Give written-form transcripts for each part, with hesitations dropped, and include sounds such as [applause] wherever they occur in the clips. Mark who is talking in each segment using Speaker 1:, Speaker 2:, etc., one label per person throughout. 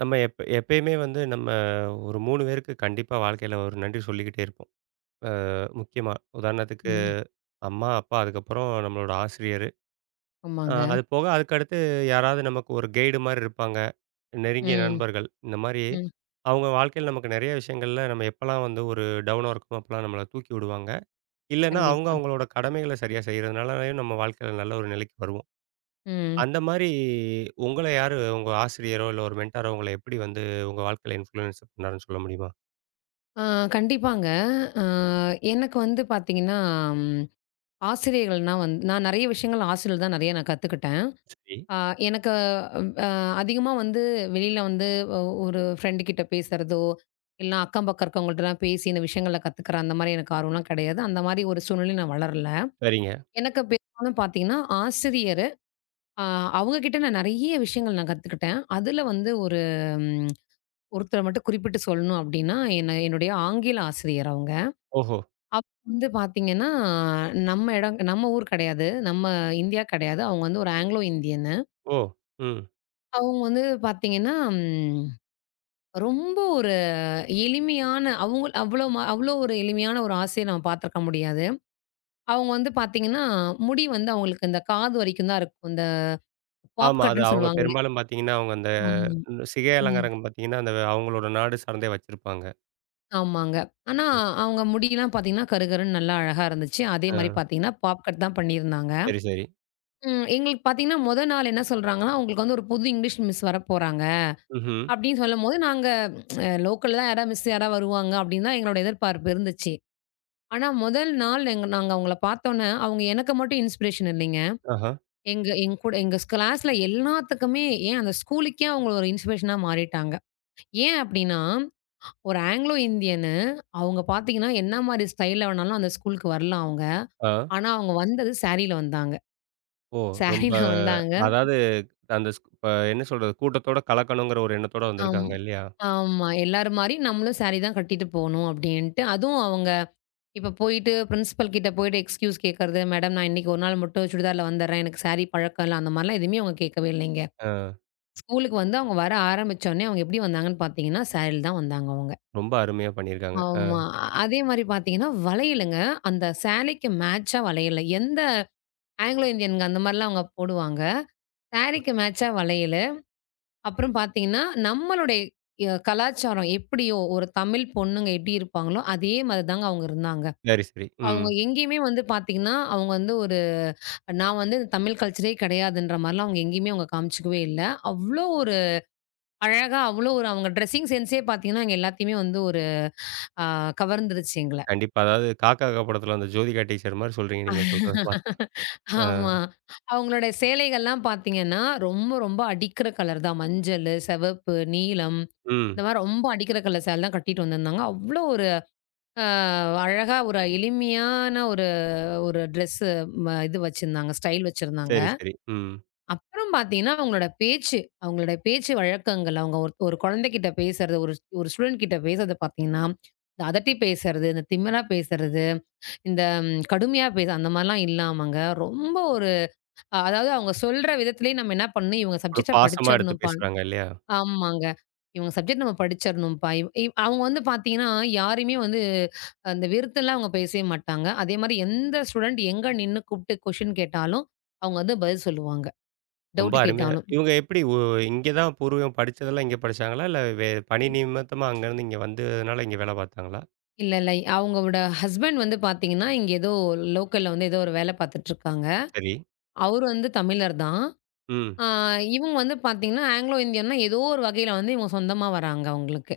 Speaker 1: நம்ம எப்ப எப்பயுமே வந்து நம்ம ஒரு 3 பேருக்கு கண்டிப்பா வாழ்க்கையில ஒரு நன்றி சொல்லிக்கிட்டே இருப்போம். முக்கியமா உதாரணத்துக்கு
Speaker 2: ம்.
Speaker 1: அம்மா, அப்பா, அதுக்கப்புறம் நம்மளோட ஆசிரியர்.
Speaker 2: ஆமாங்க.
Speaker 1: அது போக அதுக்கடுத்து யாராவது நமக்கு ஒரு கைடு மாரி இருப்பாங்க. நெருங்கிய
Speaker 2: ம்,
Speaker 1: நண்பர்கள். இந்த மாரி
Speaker 2: ம்.
Speaker 1: அவங்க வாழ்க்கையில நமக்கு நெறைய விஷயங்கள்ல நம்ம எப்பலாம் வந்து ஒரு டவுனா இருக்கோமோ, அப்பலாம் நம்மள தூக்கி விடுவாங்க. இல்லன்னா அவங்க
Speaker 2: கண்டிப்பா.
Speaker 1: அவங்களோட கடமைகள சரியா செய்றதுனாலயும் நம்ம வாழ்க்கையில நல்ல ஒரு நிலைக்கு வருவோம்.
Speaker 2: ம்.
Speaker 1: அந்த மாரி உங்கள யாரு உங்க ஆசிரியரோ, இல்ல ஒரு மென்டாரோ உங்கள எப்படி வந்து உங்க வாழ்க்கையில இன்ஃப்ளூயன்ஸ் பண்ணாருன்னு சொல்ல முடியுமா?
Speaker 2: ஆ கண்டிப்பாங்க. அ எனக்கு வந்து பார்த்தீங்கன்னா, ம் ஆசிரியர்கள்னா வந்து நான் நெறைய விஷயங்கள் ஆசிரியர்கள் தான் நெறைய நான் கத்துக்கிட்டேன்.
Speaker 1: சரி.
Speaker 2: அ எனக்கு அ அதிகமா வந்து வெளியில வந்து ஒ ஒரு ஃப்ரெண்டு கிட்ட பேசுறதோ, இல்லனா அக்கம் பக்கம் இருக்கவங்கள்ட்டலாம் பேசி இந்த விஷயங்கள கத்துக்கிறேன், அந்த மாரி எனக்கு ஆர்வம்லாம் கிடையாது. அந்த மாரி ஒரு சூழ்நிலையில நான் வளரல.
Speaker 1: சரிங்க.
Speaker 2: எனக்கு பெரும்பாலும் பார்த்தீங்கன்னா, ஆசிரியரு அ அவங்க கிட்ட நான் நெறைய விஷயங்கள் நான் கத்துக்கிட்டேன். அதுல வந்து ஒருத்தர மட்டும் குறிப்பிட்டு சொல்லணும் அப்டின்னா, என்ன என்னுடைய ஆங்கில ஆசிரியர் அவங்க.
Speaker 1: ஓஹோ!
Speaker 2: அப்ப வந்து பார்த்தீங்கன்னா, நம்ம இடம் நம்ம ஊர் கிடையாது. நம்ம இந்தியா கிடையாது. அவங்க வந்து ஒரு ஆங்கிலோ இந்தியன்னு.
Speaker 1: ஓ! ம்.
Speaker 2: அவங்க வந்து பார்த்தீங்கன்னா, ம் ரொம்ப ஒரு எளிமையான அவங்க அவ்ளோ ஒரு எளிமையான ஒரு ஆசைய நம்ம பார்த்துருக்க முடியாது. அவங்க வந்து பார்த்தீங்கன்னா, முடி வந்து அவங்களுக்கு இந்த காது வரைக்கும் தான் இருக்கும். இந்த பாப்
Speaker 1: ஆமா. அது
Speaker 2: கட்டுன்னு
Speaker 1: அவங்க
Speaker 2: சொல்லுவாங்க இல்லையா?
Speaker 1: பெரும்பாலும் பார்த்தீங்கன்னா, அவங்க அந்த
Speaker 2: ஆமா.
Speaker 1: சிகை
Speaker 2: ம்.
Speaker 1: அலங்காரங்கள் பார்த்தீங்கன்னா, அந்த அவங்களோட நாடு சார்ந்தே வச்சிருப்பாங்க.
Speaker 2: ஆமாங்க. ஆனா, அவங்க முடியெல்லாம் பார்த்தீங்கன்னா, கருகருன்னு நல்லா அழகா இருந்துச்சு. அதே மாரி
Speaker 1: ஆ.
Speaker 2: பார்த்தீங்கன்னா, பாப் கட் தான் பண்ணியிருந்தாங்க.
Speaker 1: சரி, சரி.
Speaker 2: ம். எங்களுக்கு பார்த்தீங்கன்னா, மொத நாள் என்ன சொல்றாங்கன்னா, "உங்களுக்கு வந்து ஒரு புது இங்கிலீஷ் மிஸ் வரப்போறாங்க."
Speaker 1: ம்ஹ்ம்.
Speaker 2: அப்படின்னு சொல்லும்போது, நாங்க லோக்கல்ல தான் யாராவது மிஸ் யாராவது வருவாங்க அப்படின்னு தான் எங்களோட எதிர்பார்ப்பு இருந்துச்சு. ஆனா, முதல் நாள் எங்க நாங்க அவங்கள பார்த்தோன்னே, அவங்க எனக்கு மட்டும் இன்ஸ்பிரேஷன் இல்லைங்க.
Speaker 1: ஆஹா.
Speaker 2: எங்க எங்க கூட எங்க கிளாஸ்ல எல்லாத்துக்குமே ஏன் அந்த ஸ்கூலுக்கே அவங்க ஒரு இன்ஸ்பிரேஷனா மாறிட்டாங்க. ஏன் அப்படின்னா, ஒரு ஆங்கிலோ இந்தியன்னு அவங்க பார்த்தீங்கன்னா, என்ன மாரி ஸ்டைல்ல வேணாலும் அந்த ஸ்கூலுக்கு வரலாம் அவங்க.
Speaker 1: ஆ.
Speaker 2: ஆனா, அவங்க வந்தது சாரியில வந்தாங்க.
Speaker 1: ஓ! ரொம்ப
Speaker 2: சாரியில வந்தாங்க.
Speaker 1: அதாவது அந்த இப்ப என்ன சொல்றது? கூட்டத்தோட கலக்கணுங்கிற ஒரு எண்ணத்தோட
Speaker 2: ஆமா.
Speaker 1: வந்திருக்காங்க இல்லையா?
Speaker 2: ஆமா. எல்லார் மாரியும் நம்மளும் சாரி தான் கட்டிட்டு போணும் அப்படின்ட்டு. அதுவும் அவங்க இப்ப போயிட்டு பிரின்சிபல் கிட்ட போயிட்டு எக்ஸ்கியூஸ் கேட்கறது, மேடம் நான் இன்னைக்கு ஒரு நாள் மட்டும் சுடிதார்ல வந்துடுறேன். எனக்கு சாரி பழக்கம் இல்ல. அந்த மாரிலாம் எதுவுமே அவங்க கேட்கவே இல்லைங்க.
Speaker 1: ஆ.
Speaker 2: ஸ்கூலுக்கு வந்து அவங்க வர ஆரம்பிச்சோனே அவங்க எப்படி வந்தாங்கன்னு பார்த்தீங்கன்னா, சாரில தான் வந்தாங்க அவங்க.
Speaker 1: ரொம்ப அருமையா பண்ணியிருக்காங்க. ஆ.
Speaker 2: ஆமா. அதே மாரி பார்த்தீங்கன்னா, வளையலுங்க. அந்த சாரிக்கு மேட்சா வளையல். எந்த ஆங்கிலோ இந்தியன்ங்க அந்த மாரிலாம் அவங்க போடுவாங்க. சாரிக்கு மேட்சா வளையல். அப்புறம் பார்த்தீங்கன்னா, நம்மளுடைய கலாச்சாரம் எப்படியோ ஒரு தமிழ் பொண்ணுங்க எப்படி இருப்பாங்களோ, அதே மாதிரி தாங்க அவங்க இருந்தாங்க.
Speaker 1: சரி, சரி. ம்.
Speaker 2: அவங்க எங்கேயுமே வந்து பார்த்தீங்கன்னா, அவங்க வந்து ஒரு நான் வந்து இந்த தமிழ் கல்ச்சரே கிடையாதுன்ற மாரிலாம் அவங்க எங்கேயுமே அவங்க காமிச்சுக்கவே இல்ல. அவ்ளோ ஒரு அழகா, அவ்ளோ ஒரு அவங்க ட்ரெஸ்ஸிங் சென்ஸே பார்த்தீங்கன்னா, எங்க எல்லாத்தையுமே வந்து ஒரு ஆ கவர்ந்துருச்சு எங்கள.
Speaker 1: கண்டிப்பா. அதாவது காக்கா கா படத்துல அந்த ஜோதிகா டீச்சர் மாரி சொல்றீங்க நீங்க சொல்றத பார்த்து.
Speaker 2: [laughs]
Speaker 1: ஆ.
Speaker 2: ஆமா. அவங்களுடைய சேலைகள்லாம் பார்த்தீங்கன்னா, ரொம்ப ரொம்ப அடிக்கிற கலர் தான். மஞ்சளு, சிவப்பு, நீலம்
Speaker 1: ம்.
Speaker 2: இந்த மாரி ரொம்ப அடிக்கிற கலர் சேலை தான் கட்டிட்டு வந்திருந்தாங்க. அவ்ளோ ஒரு அ அழகா ஒரு எளிமையான ஒரு ஒரு ட்ரெஸ்ஸு இது வச்சிருந்தாங்க. ஸ்டைல் வச்சிருந்தாங்க.
Speaker 1: சரி, சரி. ம்.
Speaker 2: அப்புறம் பார்த்தீங்கன்னா, அவங்களோட பேச்சு, அவங்களோட பேச்சு வழக்கங்கள், அவங்க ஒரு ஒரு குழந்தைகிட்ட பேசுறது, ஒரு ஒரு ஸ்டூடண்ட் கிட்ட பேசுறது பார்த்தீங்கன்னா, இந்த அதட்டி பேசுறது, இந்த திமிரா பேசுறது, இந்த கடுமையா பேச அந்த மாரிலாம் இல்லாமங்க, ரொம்ப ஒரு அதாவது அவங்க சொல்ற விதத்திலேயே நம்ம என்ன பண்ணணும், இவங்க
Speaker 1: ஒரு
Speaker 2: சப்ஜெக்ட்ட
Speaker 1: பாசமா எடுத்து
Speaker 2: படிச்சிரணும்ப்பா.
Speaker 1: பேசுறாங்க இல்லையா?
Speaker 2: ஆமாங்க. இவங்க சப்ஜெக்ட் நம்ம படிச்சரணும்ப்பா. இவ் இவ் அவங்க வந்து பார்த்தீங்கன்னா, யாரையுமே வந்து அந்த வெறுத்துலாம் அவங்க பேசவே மாட்டாங்க. அதேமாரி எந்த ஸ்டூடெண்ட் எங்க நின்னு கூப்ட்டு கொஸ்டின் கேட்டாலும், அவங்க வந்து பதில் சொல்லுவாங்க.
Speaker 1: ரொம்ப
Speaker 2: டவுட்
Speaker 1: அருமையா
Speaker 2: கேட்டாலும்.
Speaker 1: இவங்க எப்படி இங்க தான் பூர்வீகம் படிச்சதெல்லாம் இங்க படிச்சாங்களா? இல்ல பணி
Speaker 2: இ-
Speaker 1: நிமித்தமா அங்கருந்து இங்க வந்ததுனால இங்க வேலை பார்த்தாங்களா?
Speaker 2: இல்ல, இல்ல. அவங்களோட ஹஸ்பண்ட் வந்து பார்த்தீங்கன்னா, இங்க ஏதோ லோக்கல்ல வந்து ஏதோ ஒரு வேல பார்த்துட்டுருக்காங்க.
Speaker 1: சரி.
Speaker 2: அவரு வந்து தமிழர் தான்.
Speaker 1: ம்.
Speaker 2: ஆ இவங்க வந்து பார்த்தீங்கன்னா, ஆங்கிலோ இந்தியன்னா ஏதோ ஒரு வகையில வந்து இவங்க சொந்தமா வராங்க அவங்களுக்கு.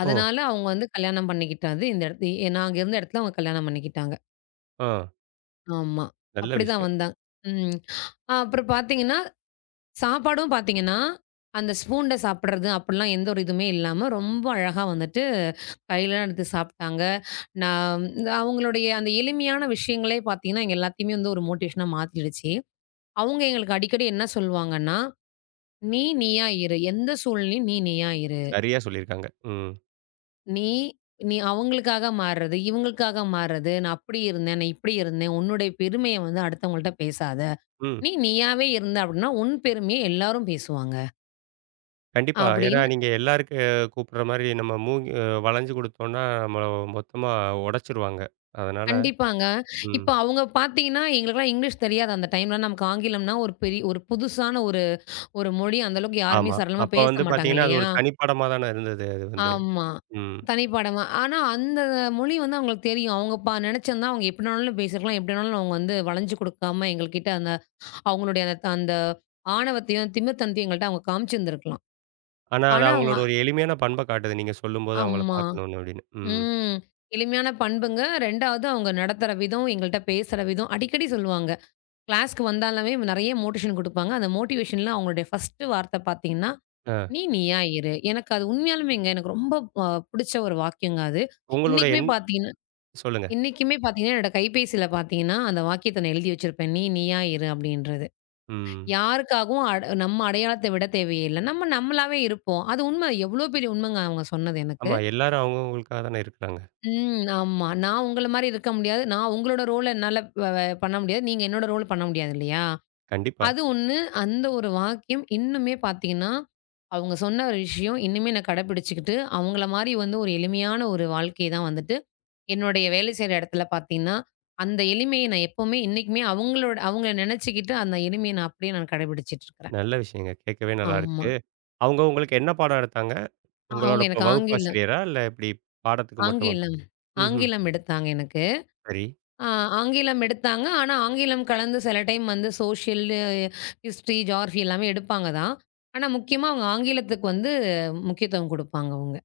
Speaker 1: ஓ!
Speaker 2: அதனால அவங்க வந்து கல்யாணம் பண்ணிக்கிட்டது இந்த இடத்து நாங்க இருந்த இடத்துல அவங்க கல்யாணம் பண்ணிக்கிட்டாங்க.
Speaker 1: ஆ.
Speaker 2: ஆமா.
Speaker 1: நல்ல
Speaker 2: அப்படிதான்
Speaker 1: விஷயம்.
Speaker 2: வந்தாங்க. ம். அப்புறம் பார்த்தீங்கன்னா, சாப்பாடும் பார்த்தீங்கன்னா, அந்த ஸ்பூன்ல சாப்பிடுறது அப்படிலாம் எந்த ஒரு இதுவுமே இல்லாம, ரொம்ப அழகா வந்துட்டு கையிலலாம் எடுத்து சாப்பிட்டாங்க. நான் இந்த அவங்களுடைய அந்த எளிமையான விஷயங்களே பார்த்தீங்கன்னா, எங்க எல்லாத்தையுமே வந்து ஒரு மோட்டிவேஷனா மாத்திடுச்சு. அவங்க எங்களுக்கு அடிக்கடி என்ன சொல்லுவாங்கன்னா, "நீ நீயா இரு. எந்த சூழ்நிலையும் நீ நீயா இரு.
Speaker 1: சரியா சொல்லியிருக்காங்க. ம்.
Speaker 2: நீ நீ அவங்களுக்காக மாறுறது, இவங்களுக்காக மாறுறது. நான் அப்படி இருந்தேன், நான் இப்படி இருந்தேன். உன்னுடைய பெருமைய வந்து அடுத்தவங்கள்ட்ட பேசாத."
Speaker 1: ம்.
Speaker 2: நீ நீயாவே இருந்த அப்படின்னா, உன் பெருமைய எல்லாரும் பேசுவாங்க.
Speaker 1: கண்டிப்பா. ஏன்னா
Speaker 2: அப்படின்னு
Speaker 1: நீங்க எல்லாருக்கு கூப்பிடுற மாரி நம்ம மூங்கி வளைஞ்சு குடுத்தோம்னா, நம்மள மொத்தமா உடைச்சுருவாங்க. அதனால
Speaker 2: கண்டிப்பாங்க.
Speaker 1: ம்.
Speaker 2: இப்ப அவங்க பார்த்தீங்கன்னா, எங்களுக்கெல்லாம் இங்கிலீஷ் தெரியாது அந்த டைம்ல. நமக்கு ஆங்கிலம்னா ஒரு பெரிய ஒரு புதுசான ஒரு ஒரு மொழி. அந்த அளவுக்கு யாருமே
Speaker 1: ஆமா.
Speaker 2: சரளமா
Speaker 1: அப்ப வந்து
Speaker 2: பேச மாட்டாங்க
Speaker 1: பார்த்தீங்கன்னா, அது ஒரு
Speaker 2: இல்லையா?
Speaker 1: தனிப்படமா தானே இருந்தது அது வந்து.
Speaker 2: ஆமா.
Speaker 1: ம்.
Speaker 2: தனி பாடமா. ஆனா அந்த மொழி வந்து அவங்களுக்கு தெரியும். அவங்க நெனச்சிருந்தா அவங்க எப்படினாலும் பேசிருக்கலாம். எப்படினாலும் அவங்க வந்து வளைஞ்சு கொடுக்காம எங்கள்கிட்ட அந்த அவங்களுடைய அந்த அந்த ஆணவத்தையும், திமிர்த்தனத்தையும் எங்கள்ட்ட அவங்க காமிச்சிருந்திருக்கலாம்.
Speaker 1: ஆனா அது
Speaker 2: ஆனா அவங்க
Speaker 1: அவங்களோட ஒரு எளிமையான பண்ப காட்டுது. நீங்க சொல்லும்போது அவங்கள
Speaker 2: ஆமா.
Speaker 1: பார்க்கணும்னு அப்படின்னு. ம்.
Speaker 2: ம். எளிமையான பண்புங்க. 2வது அவங்க நடத்துற விதம், எங்கள்ட்ட பேசுற விதம். அடிக்கடி சொல்லுவாங்க. கிளாஸ்க்கு வந்தாலுமே நெறைய மோட்டிவேஷன் குடுப்பாங்க. அந்த மோட்டிவேஷன்ல அவங்களுடைய 1 வார்த்தை பார்த்தீங்கன்னா,
Speaker 1: ஆ.
Speaker 2: "நீ நீயா இரு." எனக்கு அது உண்மையாலுமேங்க எனக்கு ரொம்ப புடிச்ச ஒரு வாக்கியங்க அது.
Speaker 1: உங்களோட
Speaker 2: இன்னைக்குமே பார்த்தீங்கன்னா
Speaker 1: சொல்லுங்க.
Speaker 2: இன்னைக்குமே பார்த்தீங்கன்னா, என்னோட கைபேசியில பார்த்தீங்கன்னா, அந்த வாக்கியத்த நான் எழுதி வச்சிருப்பேன். "நீ நீயா இரு." அப்படின்றது.
Speaker 1: ம்.
Speaker 2: யாருக்காகவும் அட நம்ம அடையாளத்த விட தேவையே இல்ல. நம்ம நம்மளாவே இருப்போம். அது உண்ம. எவ்வளோ பெரிய உண்மைங்க அவங்க சொன்னது எனக்கு.
Speaker 1: ஆமா. எல்லாரும் அவங்க அவங்களுக்காக தானே இருக்கிறாங்க.
Speaker 2: ம். ஆமா. நான் உங்கள மாரி இருக்க முடியாது. நான் உங்களோட ரோல என்னால வ வ பண்ண முடியாது. நீங்க என்னோட ரோல் பண்ண முடியாது இல்லையா?
Speaker 1: கண்டிப்பா.
Speaker 2: அது ஒண்ணு. அந்த ஒரு வாக்கியம் இன்னுமே பார்த்தீங்கன்னா, அவங்க சொன்ன ஒரு விஷயம் இன்னுமே நான் கடைபிடிச்சுக்கிட்டு, அவங்கள மாரி வந்து ஒரு எளிமையான ஒரு வாழ்க்கை தான் வந்துட்டு, என்னுடைய வேலை செய்ற இடத்துல பார்த்தீங்கன்னா, அந்த எளிமைய நான் எப்பவுமே இன்னைக்குமே அவங்களோட அவங்கள நினைச்சுக்கிட்டு அந்த எளிமைய நான் அப்படியே நான் கடைபிடிச்சுட்டு இருக்கிறேன்.
Speaker 1: நல்ல விஷயங்க. கேட்கவே
Speaker 2: ஆமா.
Speaker 1: நல்லாருக்கு. அவங்க உங்களுக்கு என்ன பாடம் எடுத்தாங்க? உங்களோட
Speaker 2: அவங்க
Speaker 1: இப்ப
Speaker 2: எனக்கு ஆங்கிலம்
Speaker 1: வகுப்பாசிரியரா? இல்ல எப்படி பாடத்துக்கு மட்டும் வந்து
Speaker 2: ஆங்கிலம்
Speaker 1: ம்ஹ்ம்.
Speaker 2: ஆங்கிலம் எடுத்தாங்க எனக்கு.
Speaker 1: சரி.
Speaker 2: ஆ ஆங்கிலம் எடுத்தாங்க. ஆனா, ஆங்கிலம் கலந்து சில டைம் வந்து சோஷியல், ஹிஸ்ட்ரி, ஜியாகிரஃபி எல்லாமே எடுப்பாங்க தான். ஆனா, முக்கியமா அவங்க ஆங்கிலத்துக்கு வந்து முக்கியத்துவம் குடுப்பாங்க அவங்க.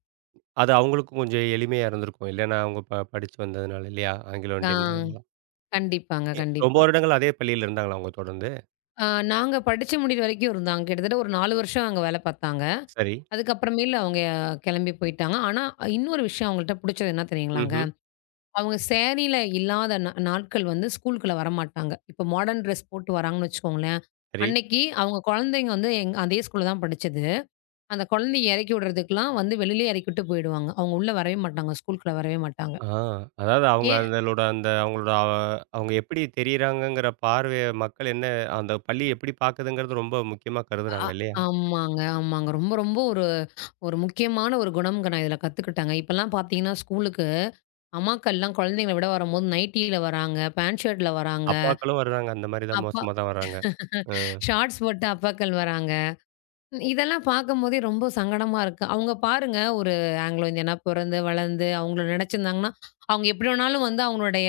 Speaker 1: அது அவங்களுக்கும் கொஞ்சம் எளிமையா இருந்திருக்கும். இல்லைன்னா அவங்க படிச்சு வந்ததுனால இல்லையா? ஆங்கிலோ
Speaker 2: ஆ
Speaker 1: இண்டியன்ங்கிறதுனால.
Speaker 2: கண்டிப்பாங்க,
Speaker 1: ரொம்ப
Speaker 2: கண்டிப்பா.
Speaker 1: வருடங்கள் அதே பள்ளியில இருந்தாங்களா அவங்க தொடர்ந்து?
Speaker 2: ஆ நாங்க படிச்சு முடியிற வரைக்கும் இருந்தாங்க. கிட்டத்தட்ட ஒரு 4 வருஷம் அங்க வேல பார்த்தாங்க.
Speaker 1: சரி.
Speaker 2: அதுக்கப்புறமேலு அவங்க கெளம்பி போயிட்டாங்க. ஆனா, இன்னொரு விஷயம் அவங்கள்ட்ட புடிச்சது என்ன தெரியுங்களாங்க?
Speaker 1: ம்ஹ்ம்.
Speaker 2: அவங்க சேரில இல்லாத நாட்கள் வந்து ஸ்கூலுக்குள்ள வரமாட்டாங்க. இப்போ மாடர்ன் ட்ரெஸ் போட்டு வராங்கன்னு வச்சுக்கோங்களேன்.
Speaker 1: சரி.
Speaker 2: அன்னைக்கு அவங்க குழந்தைங்க வந்து அதே ஸ்கூல்ல தான் படிச்சது. அந்த குழந்தைய இறக்கி விடுறதுக்குலாம் வந்து வெளியிலேயே இறக்கி விட்டு போயிடுவாங்க. அவங்க உள்ள வரவே மாட்டாங்க. ஸ்கூலுக்குள்ள வரவே மாட்டாங்க.
Speaker 1: ஆ. அதாவது அவங்க
Speaker 2: ஏன்
Speaker 1: அதலோட அந்த அவங்களோட அவங்க எப்படி தெரியிறாங்கங்கிற பார்வைய மக்கள் என்ன அந்த பள்ளி எப்படி பாக்குதுங்கிறது ரொம்ப முக்கியமா
Speaker 2: அ
Speaker 1: கருதுறாங்க இல்லையா?
Speaker 2: ஆமாங்க, ஆமாங்க. ரொம்ப, ரொம்ப ஒரு ஒரு முக்கியமான ஒரு குணம்ங்க நான் இதில கத்துக்கிட்டேங்க. இப்பலாம் பார்த்தீங்கன்னா, ஸ்கூலுக்கு அம்மாக்கள்லாம் குழந்தைங்கள விட வரும்போது நைட்டியில வராங்க, பேண்ட் ஷர்ட்ல வராங்க,
Speaker 1: அப்பாக்களும் வர்றாங்க. அந்த மாரி தான்
Speaker 2: அப்பா
Speaker 1: மோசமா தான் வர்றாங்க. அ
Speaker 2: ஷார்ட்ஸ் போட்டு அப்பாக்கள் வராங்க. இதெல்லாம் பார்க்கும்போதே ரொம்ப சங்கடமா இருக்கு. அவங்க பாருங்க ஒரு ஆங்கிலோ இந்தியனா பிறந்து, வளர்ந்து அவங்கள நினைச்சிருந்தாங்கன்னா, அவங்க எப்படி வேணாலும் வந்து அவங்களுடைய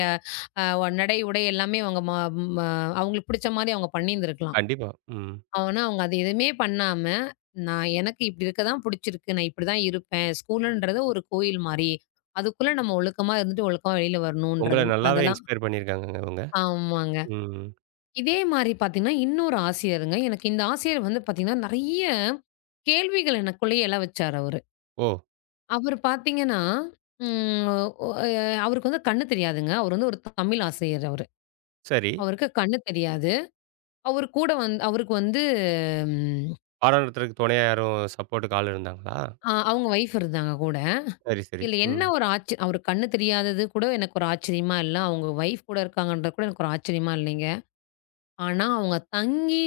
Speaker 2: அ நடை, உடை எல்லாமே அவங்க ம ம அவங்களுக்கு பிடிச்ச மாரி அவங்க பண்ணியிருந்திருக்கலாம்.
Speaker 1: கண்டிப்பா. ம்.
Speaker 2: ஆனா அவங்க அது எதுவுமே பண்ணாம, நான் எனக்கு இப்படி இருக்க தான் பிடிச்சிருக்கு. நான் இப்படிதான் இருப்பேன். ஸ்கூலுன்றது ஒரு கோயில் மாரி. அதுக்குள்ள நம்ம ஒழுக்கமா இருந்துட்டு, ஒழுக்கமா வெளியில
Speaker 1: உங்கள
Speaker 2: வரணுன்றது.
Speaker 1: நல்லாவே
Speaker 2: அதெல்லாம்
Speaker 1: இன்ஸ்பயர் பண்ணியிருக்காங்கங்க இவங்க.
Speaker 2: ஆமாங்க.
Speaker 1: ம்.
Speaker 2: இதே மாரி பார்த்தீங்கன்னா, இன்னொரு ஆசிரியருங்க. எனக்கு இந்த ஆசிரியர் வந்து பார்த்தீங்கன்னா, நெறைய கேள்விகள் எனக்குள்ளேயே எழ வச்சாரு அவரு.
Speaker 1: ஓ!
Speaker 2: அவரு பார்த்தீங்கன்னா, ம் ஒ எ அவருக்கு வந்து கண்ணு தெரியாதுங்க. அவரு வந்து ஒரு தமிழ் ஆசிரியர் அவரு.
Speaker 1: சரி.
Speaker 2: அவருக்கு கண்ணு தெரியாது. அவரு கூட வந்து அவருக்கு வந்து ம்
Speaker 1: பாடம் நடத்துறதுக்கு துணையா யாரும் சப்போர்ட்டுக்கு ஆள் இருந்தாங்களா?
Speaker 2: அ அவங்க ஒய்ஃப் இருந்தாங்க கூட.
Speaker 1: சரி, சரி.
Speaker 2: இதுல என்ன
Speaker 1: ம்.
Speaker 2: ஒரு ஆச்ச அவருக்கு கண்ணு தெரியாதது கூட எனக்கு ஒரு ஆச்சரியமா இல்ல. அவங்க ஒய்ஃப் கூட இருக்காங்கன்றது கூட எனக்கு ஒரு ஆச்சரியமா இல்லைங்க. ஆனா, அவங்க தங்கி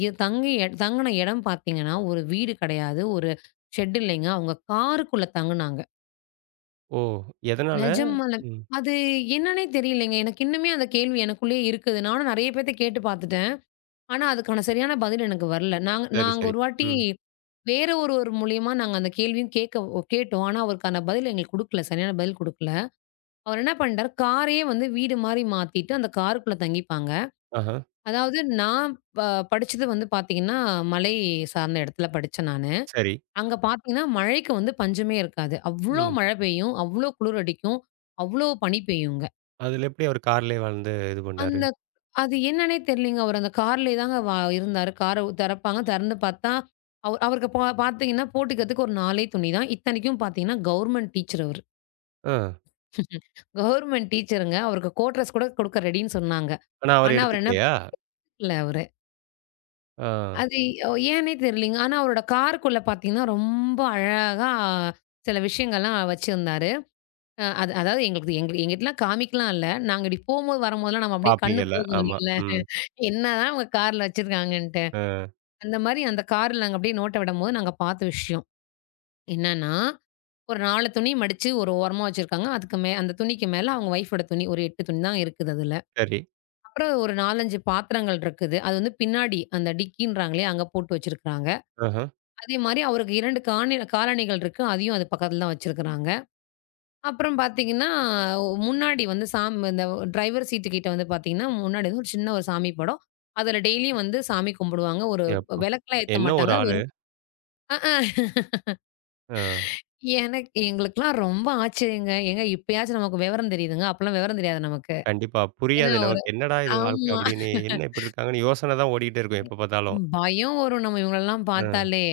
Speaker 2: இ தங்கி தங்குன இடம் பார்த்தீங்கன்னா, ஒரு வீடு கிடையாது. ஒரு ஷெட் இல்லைங்க. அவங்க காருக்குள்ள தங்குனாங்க.
Speaker 1: ஓ! எதனால?
Speaker 2: நிஜமாலும்.
Speaker 1: ம்.
Speaker 2: அது என்னன்னே தெரியலைங்க. எனக்கு இன்னுமே அந்த கேள்வி எனக்குள்ளேயே இருக்குது. நானும் நெறைய பேத்த கேட்டு பார்த்துட்டேன். ஆனா, அதுக்கான சரியான பதில் எனக்கு வரல. நாங்க
Speaker 1: சரி,
Speaker 2: நாங்க
Speaker 1: சரி.
Speaker 2: ஒரு வாட்டி
Speaker 1: ம்.
Speaker 2: வேற ஒருவர் மூலியமா நாங்க அந்த கேள்வியும் கேட்டோம். ஆனா, அவருக்கான பதில் எங்களுக்கு குடுக்கல. சரியான பதில் குடுக்கல. அவர் என்ன பண்ணிட்டாரு, காரையே வந்து வீடு மாரி மாத்திட்டு அந்த காருக்குள்ள தங்கிப்பாங்க.
Speaker 1: ஆஹா.
Speaker 2: அதாவது நான் ப படிச்சது வந்து பார்த்தீங்கன்னா, மலை சார்ந்த இடத்துல படிச்சேன் நானு.
Speaker 1: சரி.
Speaker 2: அங்க பார்த்தீங்கன்னா, மழைக்கு வந்து பஞ்சமே இருக்காது. அவ்ளோ
Speaker 1: ம்.
Speaker 2: மழை பெய்யும், அவ்ளோ குளிர் அடிக்கும், அவ்ளோ பனி பெய்யுங்க.
Speaker 1: அதுல எப்படி அவர் கார்லயே வளர்ந்து இது பண்ணாரு?
Speaker 2: அந்த அது என்னன்னே தெரியலங்க. அவர் அந்த கார்லயே தாங்க இருந்தாரு. கார திறப்பாங்க. திறந்து பார்த்தா, அவருக்கு பார்த்தீங்கன்னா, போட்டுக்கிறதுக்கு ஒரு 4 துணி தான். இத்தனைக்கும் பார்த்தீங்கன்னா, கவர்மெண்ட் டீச்சர் அவரு.
Speaker 1: ஆ.
Speaker 2: கவர்மெண்ட் டீச்சருங்க. அவருக்கு கோட் ட்ரெஸ் கூட குடுக்க ரெடின்னு சொன்னாங்க.
Speaker 1: ஆனா அவர்
Speaker 2: ஆனா, அவர் என்ன
Speaker 1: எடுத்துக்கலையா?
Speaker 2: பண்ணல அவரு.
Speaker 1: ஆ.
Speaker 2: அது ஏன்னே தெரியலங்க. ஆனா அவரோட காருக்குள்ள பார்த்தீங்கன்னா, ரொம்ப அழகா சில விஷயங்கள்லாம் வச்சிருந்தாரு. அ அது அதாவது எங்களுக்கு எங்க எங்கிட்டலாம் காமிக்கலாம் இல்ல. நாங்க இப்டி போம்போது, வரும்போதெல்லாம் நம்ம அப்படியே கண்ணு
Speaker 1: பார்ப்பீங்கல்ல.
Speaker 2: போகும்
Speaker 1: ஆமா.
Speaker 2: இல்லைங்களா?
Speaker 1: ம்.
Speaker 2: என்னதான் அவங்க கார்ல வச்சிருக்காங்கன்ட்டு.
Speaker 1: அ
Speaker 2: அந்த மாரி அந்த கார்ல நாங்க அப்படியே நோட்ட விடம்போது, நாங்க பார்த்த விஷயம். என்னன்னா, ஒரு 4 துணி மடிச்சு ஒரு ஓரமா வச்சிருக்காங்க. அதுக்கு மே அந்த துணிக்கு மேல அவங்க ஒய்ஃபோட துணி. ஒரு 8 துணி தான் இருக்குது அதுல.
Speaker 1: சரி.
Speaker 2: அப்புறம் ஒரு 4, 5 பாத்திரங்கள் இருக்குது. அது வந்து பின்னாடி அந்த டிக்கின்றாங்களே அங்க போட்டு வச்சிருக்காங்க.
Speaker 1: ஆஹா.
Speaker 2: அதே மாரி அவருக்கு 2 காணி காலணிகள் இருக்கு. அதையும் அது பக்கத்துல தான் வச்சிருக்கிறாங்க. அப்புறம் பார்த்தீங்கன்னா, முன்னாடி வந்து இந்த டிரைவர் சீட்டு கிட்ட வந்து பார்த்தீங்கன்னா, முன்னாடி வந்து ஒரு சின்ன ஒரு சாமி படம். அதுல டெய்லியும் வந்து சாமி கும்பிடுவாங்க. ஒரு
Speaker 1: எப்பா!
Speaker 2: விளக்குலாம் ஏத்த
Speaker 1: என்ன ஒரு
Speaker 2: மாட்டாங்க.
Speaker 1: ஆளு!
Speaker 2: வெறும் அஹ்ம்.
Speaker 1: ஆ.
Speaker 2: எனக்கு எங்களுக்கெல்லாம் ரொம்ப ஆச்சரியங்க. ஏங்க இப்பயாச்சும் நமக்கு விவரம் தெரியுதுங்க. அப்பலாம் விவரம் தெரியாது நமக்கு.
Speaker 1: கண்டிப்பா.
Speaker 2: ஏன்னா
Speaker 1: புரியாது.
Speaker 2: ஒரு
Speaker 1: நமக்கு என்னடா இது வாழ்க்கை
Speaker 2: ஆமா.
Speaker 1: அப்படின்னு, என்ன இப்படி இருக்காங்கன்னு யோசனை தான் ஓடிக்கிட்டே இருக்கும் எப்ப பார்த்தாலும்.
Speaker 2: பயம் வரும் நம்ம இவங்களெல்லாம்
Speaker 1: ஆ
Speaker 2: பார்த்தாலே.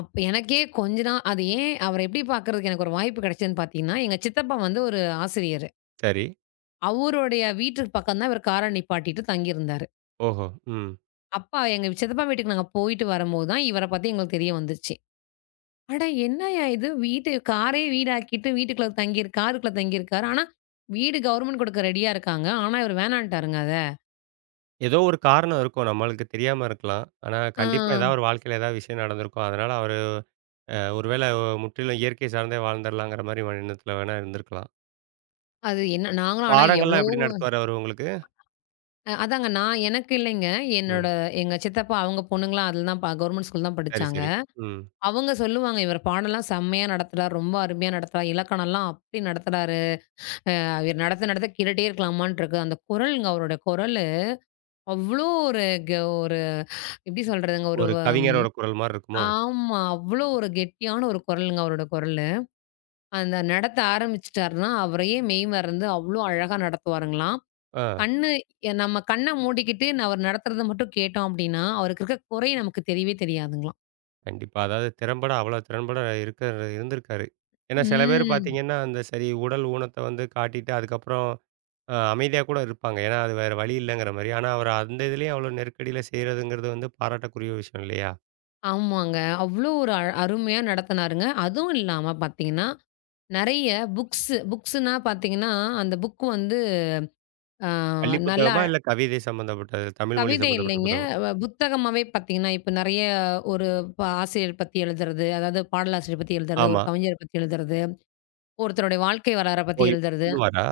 Speaker 2: அப்ப எனக்கே கொஞ்ச நாள் அது ஏன் அவர எப்படி பார்க்கறதுக்கு எனக்கு ஒரு வாய்ப்பு கிடைச்சதுன்னு பார்த்தீங்கன்னா, எங்க சித்தப்பா வந்து ஒரு ஆசிரியர்.
Speaker 1: சரி.
Speaker 2: அவருடைய வீட்டுக்கு பக்கம் தான் இவர் கார நிப்பாட்டிட்டு தங்கியிருந்தாரு.
Speaker 1: ஓஹோ! ம்.
Speaker 2: அப்பா எங்க சித்தப்பா வீட்டுக்கு நாங்க போயிட்டு வரும்போது தான் இவர பத்தி எங்களுக்கு தெரிய வந்துச்சு. அட என்னய்யா இது! வீட்டு காரே வீடாக்கிட்டு வீட்டுக்குள்ள தங்கியிரு காருக்குள்ள தங்கியிருக்காரு. ஆனா, வீடு கவர்மெண்ட் குடுக்க ரெடியா இருக்காங்க. ஆனா, இவரு வேணான்ட்டாருங்க அத.
Speaker 1: ஏதோ ஒரு காரணம் இருக்கும். நம்மளுக்கு தெரியாம இருக்கலாம். ஆனா
Speaker 2: ஆ
Speaker 1: கண்டிப்பா ஏதாவது ஒரு வாழ்க்கையில ஏதாவது விஷயம் நடந்திருக்கும். அதனால அவரு ஒருவேளை முற்றிலும் இயற்கை சார்ந்தே வாழ்ந்துரலாங்கிற மாரி எண்ணத்துல வேணா இருந்திருக்கலாம்.
Speaker 2: அது என்ன நாங்களும் ஆனா
Speaker 1: பாடங்கள்லாம்
Speaker 2: எவ்ளோ
Speaker 1: எப்படி நடத்துவாரு அவரு உங்களுக்கு?
Speaker 2: அ அதாங்க நான் எனக்கு இல்லைங்க. என்னோட
Speaker 1: ம்.
Speaker 2: எங்க சித்தப்பா அவங்க பொண்ணுங்கலாம் அதுல தான் கவர்மெண்ட் ஸ்கூல் தான்
Speaker 1: சரி,
Speaker 2: படிச்சாங்க.
Speaker 1: சரி. ம்.
Speaker 2: அவங்க சொல்லுவாங்க, "இவர் பாடம்லாம் செம்மையா நடத்துறார். ரொம்ப அருமையா நடத்துறார். இலக்கணம்லாம் அப்படி நடத்துறாரு." அவர் நடத்த நடத்த கேட்டுட்டே இருக்கலாமான்னு இருக்கு. அந்த குரல்ங்க அவருடைய குரலு, அவ்ளோ ஒரு கெ ஒரு எப்படி சொல்றதுங்க? ஒரு
Speaker 1: ஒரு
Speaker 2: வம்
Speaker 1: கவிஞரோட குரல் மாரி இருக்குமோ?
Speaker 2: ஆமா. அவ்ளோ ஒரு கெட்டியான ஒரு குரலுங்க அவரோட குரலு. அந்த நடத்த ஆரம்பிச்சுட்டாருன்னா, அவரையே மெய்மறந்து அவ்ளோ அழகா நடத்துவாருங்களாம்.
Speaker 1: ஆ
Speaker 2: கண்ணு எ நம்ம கண்ண மூடிக்கிட்டு அவர் நடத்துறத மட்டும் கேட்டோம் அப்டின்னா, அவருக்கு இருக்க குறை நமக்கு தெரியவே தெரியாதுங்களாம்.
Speaker 1: கண்டிப்பா. அதாவது திறம்பட அவ்வளோ திறம்பட இருக்க இருந்திருக்காரு. ஏன்னா சில பேர்
Speaker 2: ம்.
Speaker 1: பார்த்தீங்கன்னா, அந்த சரி உடல் ஊனத்த வந்து காட்டிட்டு அதுக்கப்புறம் அமைதியா கூட இருப்பாங்க. ஏன்னா, அது வேற வழி இல்லங்கிற மாரி. ஆனா, அவரு அந்த இதுலயும் அவ்வளோ நெருக்கடியில செய்றதுங்கிறது வந்து பாராட்டக்குரிய விஷயம் இல்லையா?
Speaker 2: ஆமாங்க. அவ்ளோ ஒரு அருமையா நடத்துனாருங்க. அதுவும் இல்லாம பார்த்தீங்கன்னா, நெறைய புக்ஸுன்னா பார்த்தீங்கன்னா, அந்த புக் வந்து ஆ
Speaker 1: பள்ளி
Speaker 2: நல்லா
Speaker 1: புத்தகமா?
Speaker 2: அழ-
Speaker 1: இல்ல கவிதை சம்மந்தப்பட்டது, தமிழ் மொழி
Speaker 2: கவிதை
Speaker 1: சம்மந்தப்பட்ட
Speaker 2: இல்லைங்க.
Speaker 1: புத்தகம்.
Speaker 2: புத்தகமாவே பார்த்தீங்கன்னா, இப்ப நெறைய ஒரு ஆசிரியர் பத்தி எழுதுறது, அதாவது பாடலாசிரியர் பத்தி எழுதுறது, ஒரு
Speaker 1: ஆமா.
Speaker 2: கவிஞர் பத்தி எழுதுறது, ஒருத்தருடைய வாழ்க்கை வரலாற
Speaker 1: ஓ!
Speaker 2: பத்தி
Speaker 1: இப்ப
Speaker 2: எழுதுறது,
Speaker 1: எழுதுவாரா?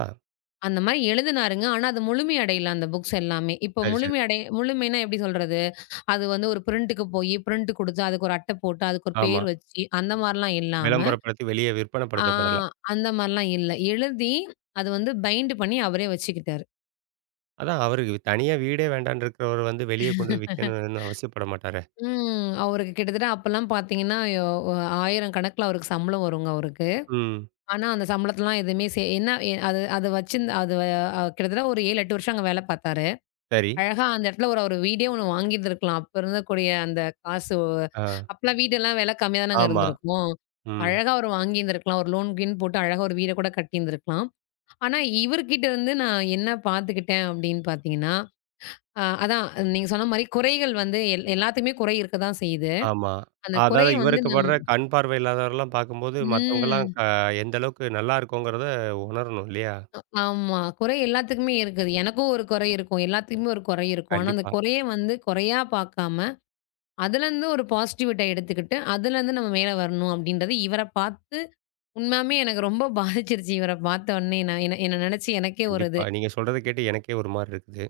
Speaker 2: அந்த மாரி எழுதினாருங்க. ஆனா, அது முழுமை அடையல அந்த புக்ஸ் எல்லாமே. இப்போ
Speaker 1: சரி, சரி.
Speaker 2: முழுமைன்னா எப்படி சொல்றது? அது வந்து ஒரு பிரிண்ட்டுக்கு போயி, பிரிண்ட் குடுத்து, அதுக்கு ஒரு அட்டை போட்டு, அதுக்கு ஒரு
Speaker 1: ஆமா.
Speaker 2: பேர் வச்சு, அந்த மாரிலாம் இல்லாம,
Speaker 1: விளம்பரப்படுத்தி வெளிய
Speaker 2: ஆ
Speaker 1: விற்பனைப்படுத்தப்படல.
Speaker 2: அந்த மாரிலாம் இல்ல. எழுதி, அது வந்து பைண்ட் பண்ணி அவரே வச்சுக்கிட்டாரு.
Speaker 1: அதான் அவருக்கு தனியா வீடே வேண்டான்னு இருக்கிறவரு வந்து வெளிய கொண்டு போய் விக்கணும்னு அவசியப்பட மாட்டாரே!
Speaker 2: ம். அவருக்கு கிட்டத்தட்ட அப்பலாம் பார்த்தீங்கன்னா, யோ ஒ 1000 கணக்குல அவருக்கு சம்பளம் வருங்க அவருக்கு.
Speaker 1: ம்.
Speaker 2: ஆனா, அந்த சம்பளத்தலாம் எதுவுமே சே என்ன எ அது அது வச்சிருந்த அது வ அ கிட்டத்தட்ட ஒரு 7, 8 வருஷம் அங்க வேலை பார்த்தாரு.
Speaker 1: சரி.
Speaker 2: அழகா அந்த இடத்துல ஒரு அவரு வீடே ஒண்ணு வாங்கியிருந்திருக்கலாம். அப்ப இருந்தக்கூடிய அந்த காசு
Speaker 1: ஆ.
Speaker 2: அப்பலாம் வீடெல்லாம் விலை கம்மியா தானங்க
Speaker 1: ஆமா.
Speaker 2: இருந்திருக்கும்.
Speaker 1: ம்.
Speaker 2: அழகா அவரு வாங்கியிருந்திருக்கலாம். ஒரு லோன் கீன் போட்டு அழகா ஒரு வீட கூட கட்டியிருந்திருக்கலாம். ஆனா, இவர்கிட்ட இருந்து நான் என்ன பார்த்துக்கிட்டேன் அப்படின்னு பார்த்தீங்கன்னா, அ அதான் நீங்க சொன்ன மாரி குறைகள் வந்து எல்லாத்துக்குமே குறை இருக்க தான் செய்யுது.
Speaker 1: ஆமா.
Speaker 2: அந்த
Speaker 1: அதாவது
Speaker 2: குறைய வந்து
Speaker 1: இவருக்கு படுற கண் பார்வை இல்லாதவர்லாம் பார்க்கும்போது, மத்தவங்கலாம்
Speaker 2: ம்.
Speaker 1: எந்த அளவுக்கு நல்லா இருக்கோங்கிறத உணரணும் இல்லையா?
Speaker 2: ஆமா. குறை எல்லாத்துக்குமே இருக்குது. எனக்கும் ஒரு குறை இருக்கும். எல்லாத்துக்குமே ஒரு குறை இருக்கும். ஆனா, அந்த
Speaker 1: கண்டிப்பா,
Speaker 2: குறைய வந்து குறையா பார்க்காம, அதுலருந்து ஒரு பாசிட்டிவிட்டா எடுத்துக்கிட்டு, அதுலருந்து நம்ம மேல வரணும் அப்படின்றது இவர பார்த்து உண்மையாமே எனக்கு ரொம்ப பாதிச்சிருச்சு. இவர பார்த்த உடனே நான் என்ன என்ன நினைச்சு எனக்கே ஒரு இது.
Speaker 1: கண்டிப்பா. நீங்க சொல்றத கேட்டு எனக்கே ஒரு மாரி இருக்குது.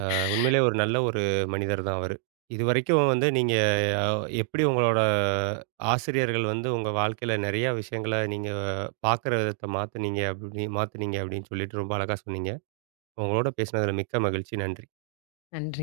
Speaker 1: அ உண்மையிலே ஒரு நல்ல ஒரு மனிதர் தான் அவரு. இதுவரைக்கும் வந்து நீங்க அ எப்படி உங்களோட ஆசிரியர்கள் வந்து உங்க வாழ்க்கையில நிறையா விஷயங்கள நீங்க பார்க்குற விதத்த மாத்துனீங்க அப்படி மாத்துனீங்க அப்படின்னு சொல்லிட்டு ரொம்ப அழகா சொன்னீங்க. உங்களோட பேசினதுல மிக்க மகிழ்ச்சி. நன்றி.
Speaker 2: நன்றி.